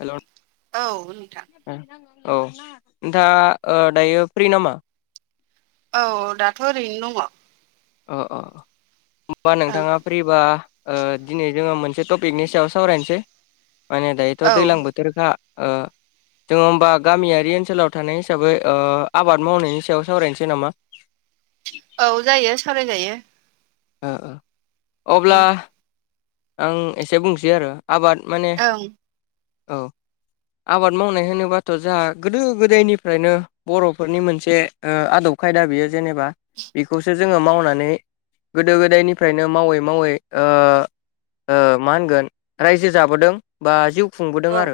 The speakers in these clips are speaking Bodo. हेलौ नों औ नोंथां औ नोंथा ओ दायो फ्रि नामा औ दाथ' ओरैनो दङ अ अ होनबा नोंथाङा फैबा दिनै जोङो मोनसे टपिकनि सायाव सावरायनोसै माने दायोथ' ओं औ दैज्लां बो थोरखा ओ जोङो होमबा गामियारि ओनसोलाव थानाय हिसाबै आबाद मावनायनि सायाव सावरायनोसै नामा औ जायो सालायजायो ओ ओ अब्ला ओं आं एसे बुंसै आरो आबाद माने ओं औ आबाद मावनाय होनोबाथ' जोंहा गोदो गोदायनिफ्रायनो बर'फोरनि मोनसे आदब खायदा बेयो जेनेबा इखौसो जोङो मावनानै गोदो गोदायनिफ्रायनो मावै मावै ओ मा होनगोन रायजो जाबोदों बा जिउ खुंबोदों औ आरो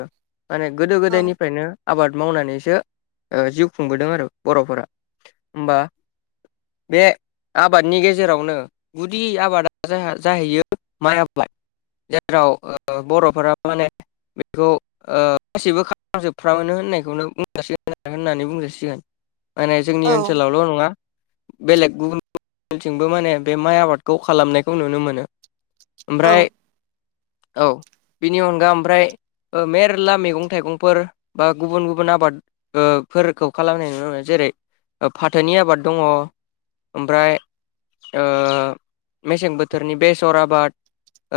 माने गोदो औ गोदायनिफ्रायनो आबाद मावनानैसो जिउ खुंबोदों आरो बर'फोरा होमबा बे आबादनि गेजेरावनो गुदि आबादा जाहैयो माइ आबाद जेराव बर'फोरा माने बेखौ ओ गासिबो खालामजोबफ्रामानो होननायखौनो बुंजासिगोन आरो होननानै बुंजासिगोन माने औ जोंनि ओनसोलावल' नङा बेलेग गुबुनथिंबो माने बे माइ आबादखौ खालामनायखौ नुनो मोनो औ ओमफ्राय औ बिनि अनगा ओमफ्राय मेरला मैगं थाइगंफोर बा गुबुन गुबुन आबाद ओ फोरखौ खालामनाय नुनो मोनो जेरै फाथोनि आबाद दङ ओमफ्राय मेसें बोथोरनि बेसर आबाद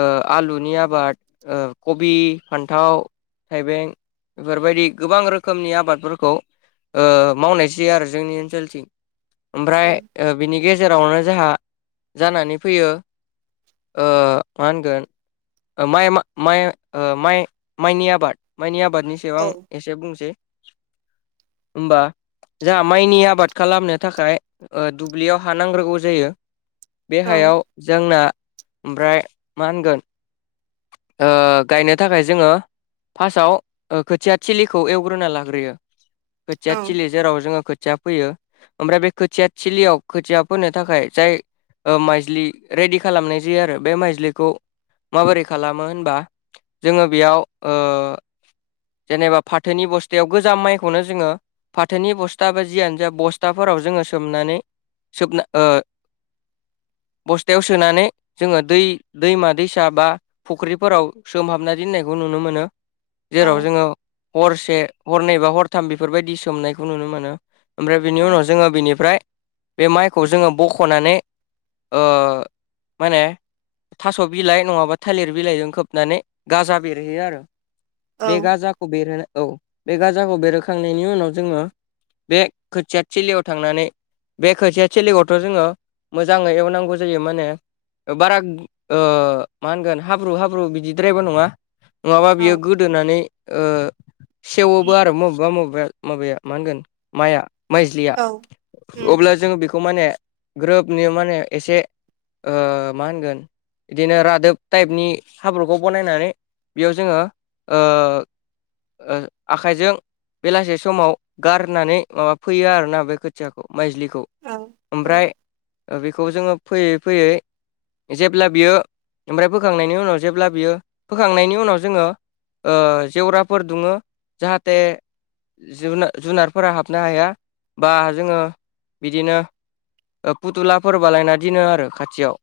ओ आलुनि आबाद कबि फान्थाव थाइबें बेफोरबायदि गोबां रोखोमनि आबादफोरखौ ओ मावनाय जायो आरो जोंनि ओनसोलथिं ओमफ्राय औ बिनि गेजेरावनो जोंहा जानानै फैयो मा होनगोन माइ माइ ओ माइनि आबाद माइनि आबादनि सायाव औ आं एसे बुंसै होमबा जाहा माइनि आबाद खालामनो थाखाय ओ दुब्लियाव हा नांग्रोगौ जायो बे औ हायाव जोंना ओमफ्राय मा होनगोन गायनो थाखाय जोङो फार्स्टआव खोथिया थिलिखौ एवग्रोना लाग्रोयो औ खोथिया थिलि जेराव जोङो खोथिया फैयो ओमफ्राय बे खोथिया थिलियाव खोथिया फोनो थाखाय जाय ओ माइज्लि रेडि खालामनाय जायो आरो बे माइजलिखौ माबोरै खालामो होनबा जोङो बेयाव ओ जेनेबा फाथोनि बस्थायाव गोजाम माइखौनो जोङो फाथोनि बस्था बा जियानो जा बस्थाफोराव जोङो सोमनानै सोबना बस्थायाव सोनानै जोङो दै दैमा दैसा बा फुख्रिफोराव सोमहाबना दोननायखौ नुनो मोनो जेराव जोङो हरसे हरनै बा हरथाम बेफोरबायदि सोमनायखौ नुनो मोनो ओमफ्राय बिनि औ उनाव जोङो बिनिफ्राय बे माइखौ जोङो बख'नानै माने थास' बिलाइ नङाबा थालिर बिलाइजों खोबनानै गाजा बेरहैयो आरो बे औ गाजाखौ खौ बेरहोनाय औ बे गाजाखौ बेरहोखांनायनि उनाव जोङो बे खोथियाथिलियाव थांनानै बे खोथिया थिलिखौथ' जोङो मोजाङै एवनांगौ जायो माने बारा ओ मा होनगोन हाब्रु हाब्रु बि बिद्रायबो नङा नङाबा औ बियो गोदोनानै सेवोबो आरो बबेबा बबेबा माबाया मा होनगोन माइआ माइज्लिया औ उम अब्ला जोङो बेखौ खौ माने ग्रोबनि माने एसे मा होनगोन बिदिनो रादोब टाइपनि हाब्रुखौ बनायनानै बेयाव जोङो आखाइजों बेलासे समाव गारनानै माबा फैयो आरोना बे खथि खोथियाखौ माइजलिखौ औ औ ओमफ्राय बेखौ जोङो फैयै फैयै जेब्ला बियो ओमफ्राय फोखांनायनि उनाव जेब्ला बियो फोखांनायनि उनाव जोङो जेवराफोर दुमो जाहाथे जुनारफोरा हाबनो हाया बा जोङो बिदिनो फुथुलाफोर बालायना दोनो आरो खाथियाव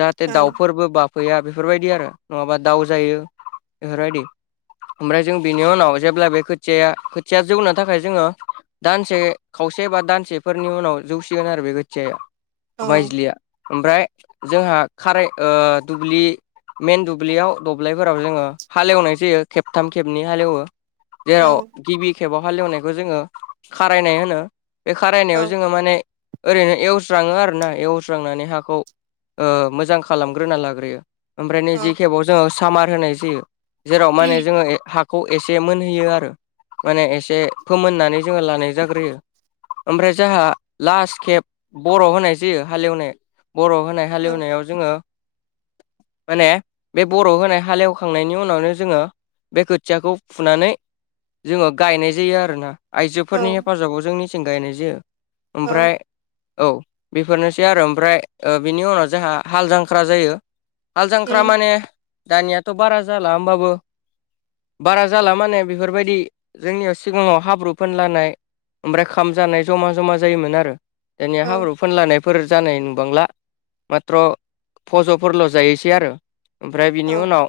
जाहाथे औ दाउफोरबो बाफैया बेफोरबायदि आरो नङाबा दाउ जायो बेफोरबायदि ओमफ्राय जों बिनि उनाव जेब्ला बे खोथिया खोथिया जौनो थाखाय जोङो दानसे खावसे बा दानसेफोरनि उनाव जौसिगोन आरो बे खोथियाया औ मायजलिया ओमफ्राय जोंहा खाराय दुब्लि मेन दुबलि दुब्लियाव दब्लायफोराव जोङो हालेवनाय जायो खेबथाम खेबनै हालेवो औ जेराव गिबि खेबाव हालेवनायखौ जोङो खारायनाय होनो बे औ खारायनायाव जोङो माने ओरैनो एवस्राङो आर ना एवस्रांनानै हाखौ मोजां खालामग्रोना लाग्रोयो ओमफ्राय औ नैजे खेबाव जोङो सामार होनाय जायो जेराव माने जोङो जोो हाखौ एसे मोनहैयो आरो माने एसे फोमोननानै जोङो लानाय जाग्रोयो ओमफ्राय जाहहा लास् खेब बर' होनाय जायो हालेवनाय बर' होनाय औ उम हालेवनायाव जोङो माने बे बर' होनाय हालेवखांनायनि उनावनो जोङो बे खोथियाखौ फुनानै जोङो गायनाय जायो आरोना औ आइजोफोरनि हेफाजाबाव जोंनिथिं गायनाय जायो औ ओमफ्राय औ बेफोरनोसै आरो ओमफ्राय बिनि उनाव जोंहा हाल जांख्रा जायो। दाख्रा माने दानियाथ' बारा जाला होमबाबो बारा जाला माने बेफोरबायदि जोंनियाव सिगाङाव हाब्रु फोनलानाय ओमफ्राय खाम जानाय जमा जमा जायोमोन आरो दानिया हाब्रु फानलानाय फोर जानाय नुबुबांला माथ्र' फज'फोरल' जायोसै आरो। ओमफ्राय बिनि उनाव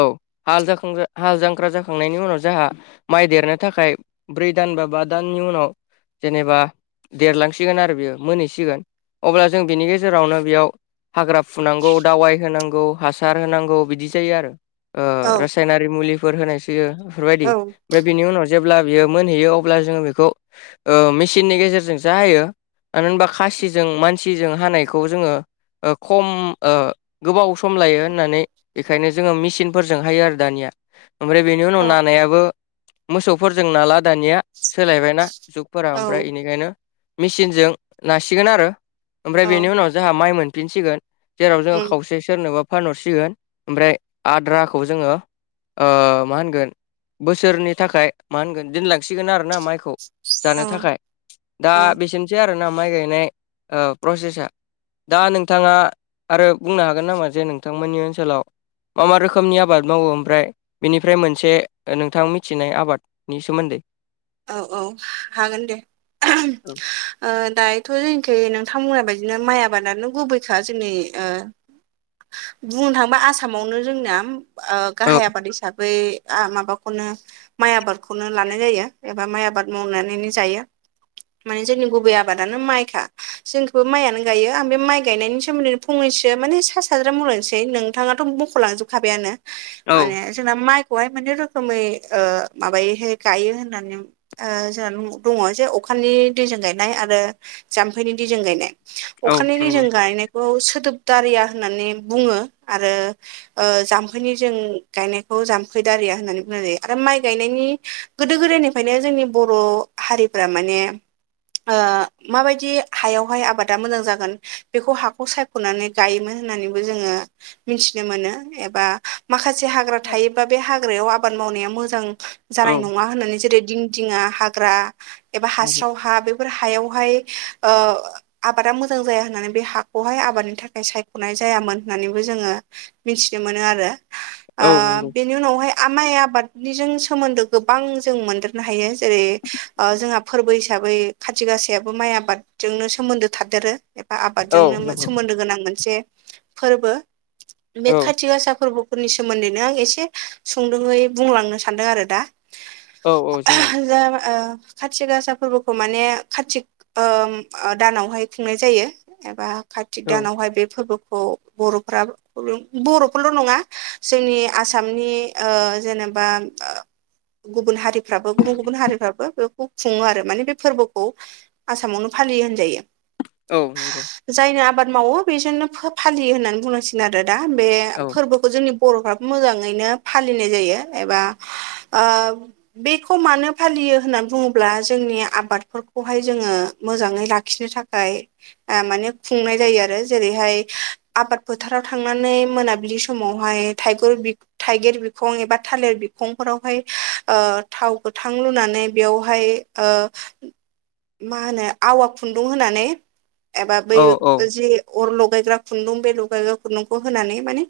औ हाल ज हाल जांख्रा जाखांनायनि उनाव जोंहा माइ देरनो थाखाय ब्रै दान बा बा दाननि उनाव जेनेबा देरलांसिगोन आरो बेयो मोनहैसिगोन अब्ला जों बिनि गेजेरावनो बेयाव हाग्रा फुनांगौ दावाइ होनांगौ हासार होनांगौ बिदि जायो आरो। औ औ रासायनारि मुलिफोर होनायसोयो बेफोरबायदि ओमफ्राय बिनि उनाव जेब्ला बियो मोनहैयो अब्ला जोङो बेखौ ओ मेसिननि गेजेरजों हायो। मानो होनबा खासिजों मानसिजों हानायखौ जोङो खम गोबाव सम लायो होननानै बेखायनो जोङो मेचिनफोरजों हायो आरो दानिया ओमफ्राय बेनि उनाव ननायाबो मोसौफोरजों नाला दानिया। सोलायबायना जुगफोरा औ ओमफ्राय बेनिखायनो मेसिनजों नासिगोन आरो ओमफ्राय बेनि उनाव जोंहा माइ मोनफिनसिगोन जेराव जोङो उम खावसे जबा फानहरसिगोन ओमफ्राय आद्राखौ जोङो मा होनगोन बोसोरनि थाखाय मा होनगोन दोनलांसिगोन आरोना माइखौ जानो औ थाखाय दा औ बेसिनि आरोोना माइ गायनाय प्रसेसा दा नोंथाङा आरो बुंनो हागोन। हागोन नामा जे नोंथांमोननि ओनसोलाव मा मा रोखोमनि आबाद मावो? ओमफ्राय बेनिफ्राय मोनसे नोंथां मिथिनाय आबादनि सोमोन्दै औ औ हागोन दे। दायोथ' जोंनिख नोंथांमोननाय बाददिनो माइ आबादानो गुबैखा जोंनि ओ [inaudible] बुंनो थाङोबा आसामावनो जोंनिया औ गाहाय आबाद हिसाबै माबाखौनो माइ आबादखौनो लानाय जायो। एबा माइ आबाद मावनानैनो जायो। माने जोंनि गुबै आबादानो माइखा जोंखौबो माइयनो गायो आं बे माइ गायनायनि सोमोन्दै फंनैसो माने सा साज्रां बुंलांसै नोंथाङाथ' मख'लांजोबखाबायानो। औ माने जोंना माइखौहाय मोनसे रोखोमै माबायोहाय गायो होन होननानै जोंहा दङ जे अखानि दैजों गायनाय आरो जाम्फैनि दि जों गायनाय औ अखानि दै नंगौ जों गायनाय बे सोदोबदारिया होननानै बुङो आरो जामफैनि जों गायनायखौ जाम्फै दारिया होननानै बुंनाय जायो आरो माइ गायनायनि गो गोदो गोदायनिफ्रायनो जोंनि बर' हारिफ्रा माने माबायदि हायावहाय आबादा मोजां जागोन बेखौ हाखौ साय खुनानै गायोमोन होननानैबो जोङो मिथिनो मोनो। एबा माखासे हाग्रा थायोबा बे हाग्रायाव आबाद मावनाया मोजां औ जानाय न मा होननानै जेरै दिं दिङा हाग्रा एबा हास्राव हा बे हायावहाय ओ आबादा मोजां जाया होननानै बे हाखौहाय आबादनि थाखाय सायख'नाय जायामोन होननानैबो जोङो मिथिनो मोनो आरो औ नंगौ बेनि उनावहाय आमाइ आबादनिजों सोमोन्दो गोबां जों मोनदेरनो हायो जेरै जोंहा फोरबो हिसाबै खाथि गाासायाबो माइ आबाद जोंनो सोमोन्दो थादेरो एबा औ आबादजोंनो नंगौ सोमोन्दो गोनां मोनसे फोरबो बे औ खाथि गासा फोरबो फोरनि सोमोन्दैनो आं एसे सुंदुङै बुंलांनो सान्दों आरो दा। औ औ जागोन। जा खाथि गासा फोरबोखौ माने खाथि दानावहाय खुंनाय जायो एबा कार्तिक औ दानावहाय बे फोरबोखौ बर'फोराबो बर'फोरल नङा जोंनि आसामनि जेनेबा गुबुन हारिफ्राबो गुबुन गुबुन हारिफ्राबो बेखौ खुङो आरो माने बे फोरबोखौ आसामावनो फालियो होनजायो औ नंगौ जायनो आबाद मावो बेजोंनो फालियो होननानै बुंनांसिगोन आरो दा बे औ फोरबोखौ खौ जोंनि बर'फ्राबो मोजाङैनो फालिनाय जायो एबा बेखौ मानो फालियो होननानै बुङोब्ला जोंनि आबादफोरखौहाय जोङो मोजाङै लाखिनो था खाय माने खुंनाय जायो आरो जेरैहाय आबाद फोथाराव थांनानै मोनाबिलि समावहाय थाइग बग थाइगिर बिखं एबा थालिर बिखंफोरावहाय ओ थाव गोथां लुनानै बेयावहाय ओ मा होनो आवा खुन्दुं होनानै एबा बै औ औ जि अर लगायग्रा खुन्दुं बे लगायग्रा खुन्दुंखौ होनानै माने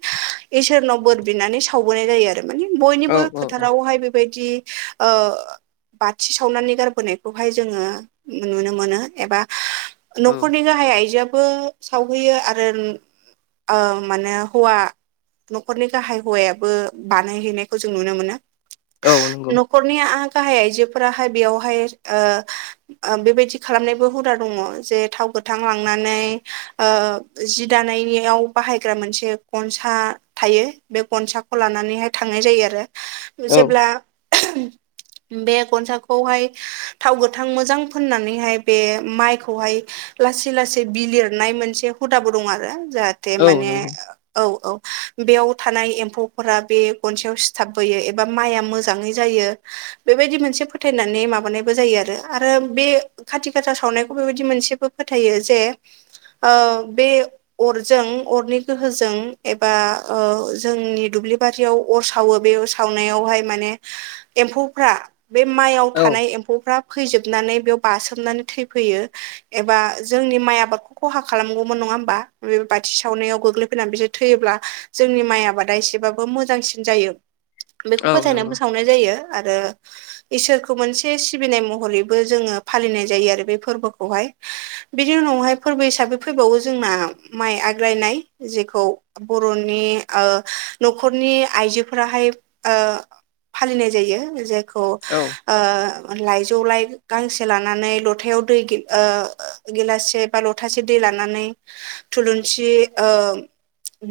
इसोरनाव बोर बिनानै सावबोनाय जायो आरो माने औ बयनिबो औ फोथारावहाय बेदि ओ बाथि सावनानै गारबोनायखौहाय जोङो नुनो मोनो एबा औ न'खरनि गाहाय आइजोआबो सावहैयो आरो माने हौवा न'खरनि गाहाय हौवायाबो बानायहैनायखौ जों नुनो मोनो औ नंगौ न'खरनि गाहाय आइजोफोराहाय बेयावहाय ओ बेबायदि खालामनायबो हुदा दङ जे थाव गोथां लांनानै ओ जि दानायनिाव बाहायग्रा मोनसे गनसा थायो बे गनसाखौ लानानैहाय थांनाय जायो आरो औ जेब्ला बे गनसाखौहाय थाव गोथां मोजां फोननानैहाय बे माइखौहाय लासै लासै बि लिरनाय मोनसे हुदाबो दं आरो जाहाथे औ माने नंगौ औ औ बेयाव थानाय एम्फौफोरा बे गनसेयाव सिथाबबोयो एबा माइआ मोजाङै जायो बेबायदि मोनसे फोथायनानै माबानायबो जायो आरो आरो बे खाथि गासा सावनायखौ बेबायदि मोनसेबो फोथायो जे ओ बे अरजों अरनि गोहोजों एबा ओ जोंनि दुब्लि बारियाव अर सावो बे साव नायावहाय माने मानमफौ बे मायाव औ थानाय एम्फौफ्रा फैजोबनानै बेयाव बासोमनानै थैफैयो एबा जोंनि माइ आबादखौ खहा खालामगौमोन नङा होमबा बे बाथि सावनायाव गोग्लैफैनानै बिसोर थैयोब्ला जोंनि माइ आबादा एसेबाबो मोजांसिन जायो बेखौ औ नंगौ फोथायनानैबो सावनाय जायो आरो इसोरखौ मोनसे सिबिनाय महरैबो जोङो फालिनाय जायो आरो बे फोरबोखौहाय बिनि उनावहाय फोरबो हिसाबै फैबावो जोंना माइ आग्रायनाय जेखौ बर'नि न'खरनि आइजोफोराहाय ओ फालिनाय जायो जायखौ औ ओ लाइजौ लाइ गांसे लानानै लथायाव दै गि ओ गिलाससे बा लथासे दै लानानै थुलुंसि ओ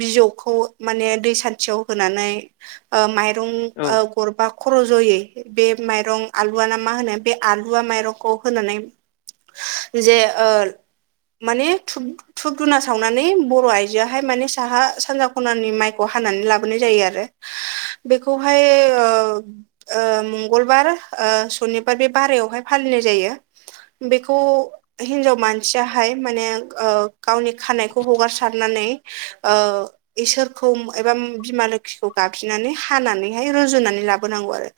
बिजौखौ माने दै सान्थियाव होनानै ओ माइ रं गरबा खर जयै बे माइरं आलुव नामा होनो बे आलुवा माइरंखौ होनानै जे ओ माने धुप दधुना सावनानै बर' आइजोआहाय माने साहा सानजा खनानि माइखौ हानानै लाबोनाय जायो आरो [inaudible] बेखौहाय ओ मंगलबार सनिबार बे बारायावहाय फालिनाय जायो बेखौ हिनजाव मानसियाहाय माने गावनि खानायखौ हगारसारनानै इसोरखौ एबा बिमा लोखिखौ गाबजिनानै हानानैहाय रुजुनानै लाबोनांगौ आरो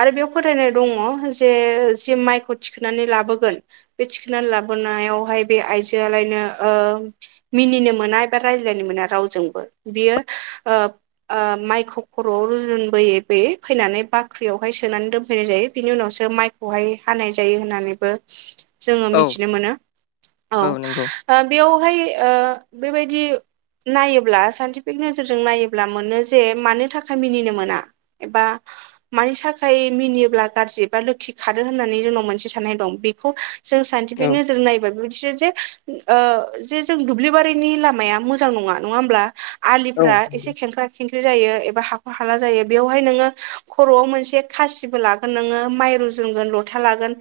आरो बेयाव फोथायनाय दङ जे माइखौ थिखोनानै लाबोगोन बे थिखोननानै लाबोनायावहाय बे आइजोआलायनो मिनिनो मोना एबा रायज्लायनो मोना रावजोंबो बियो माइखौ खर'आव रुजुनबोयै बोयै फैनानै बाख्रियावहाय सोनानै दोनफैनाय जायो बिनि उनावसो माइ खौहाय हानाय जायो होननानैबो जोङो औ मिथिनो मोनो औ बेयावहाय बेबायदि नायोब्ला साइनटिफिक नोजोरजों नायोब्ला मोनो जे मानि थाखाय मिनिनो मोना एबा मानि थाखाय मिनियोब्ला गाज्रि बा लोखि खादो होननानै जोंनाव मोनसे साननाय दं बेखौ जों साइन्टिफिक औ नोजोरजों नायो बेबायदि जे जे जों दुब्लिबारिनि लामाया मोजां नङा नङा होमब्ला औ आलिफ्रा नंगौ एसे खेंख्रा खेंख्रि जायो एबा हाख हाला जायो बेवहाय नोङो खर'आव मोनसे खासिबो लागोन नोङो माइ रुजुनगोन लथा लागोन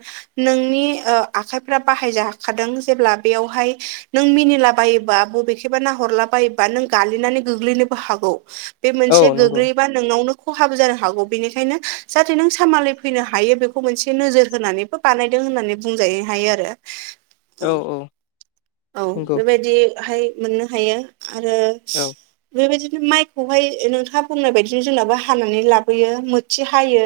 नोंनि आखाइफ्रा बाहायजाखादों जेब्ला बेयावहाय नों मिनिलाबायोबा बबेख एबा नाहरला बायोबा नों गालिननानै गोग्लैनोबो हागौ बे औ मोनसे नंगौ गोग्लै नोंनावनो खहाब जानो हागौ बेनिखायनो जाहाथे नों सामालाय फैनो हायो बेखौ मोनसे नोजोर होनानैबो बानायदों होननानै बुंजायो हायो आरो [inaudible] औ औ नंगौ बेबायदिहाय मोननो हायो आरो औ बेबायदिनो माइखौहाय नोंथाङा बुंनाय बायदिनो जोंनाबो हानानै लाबोयो मोथि हायो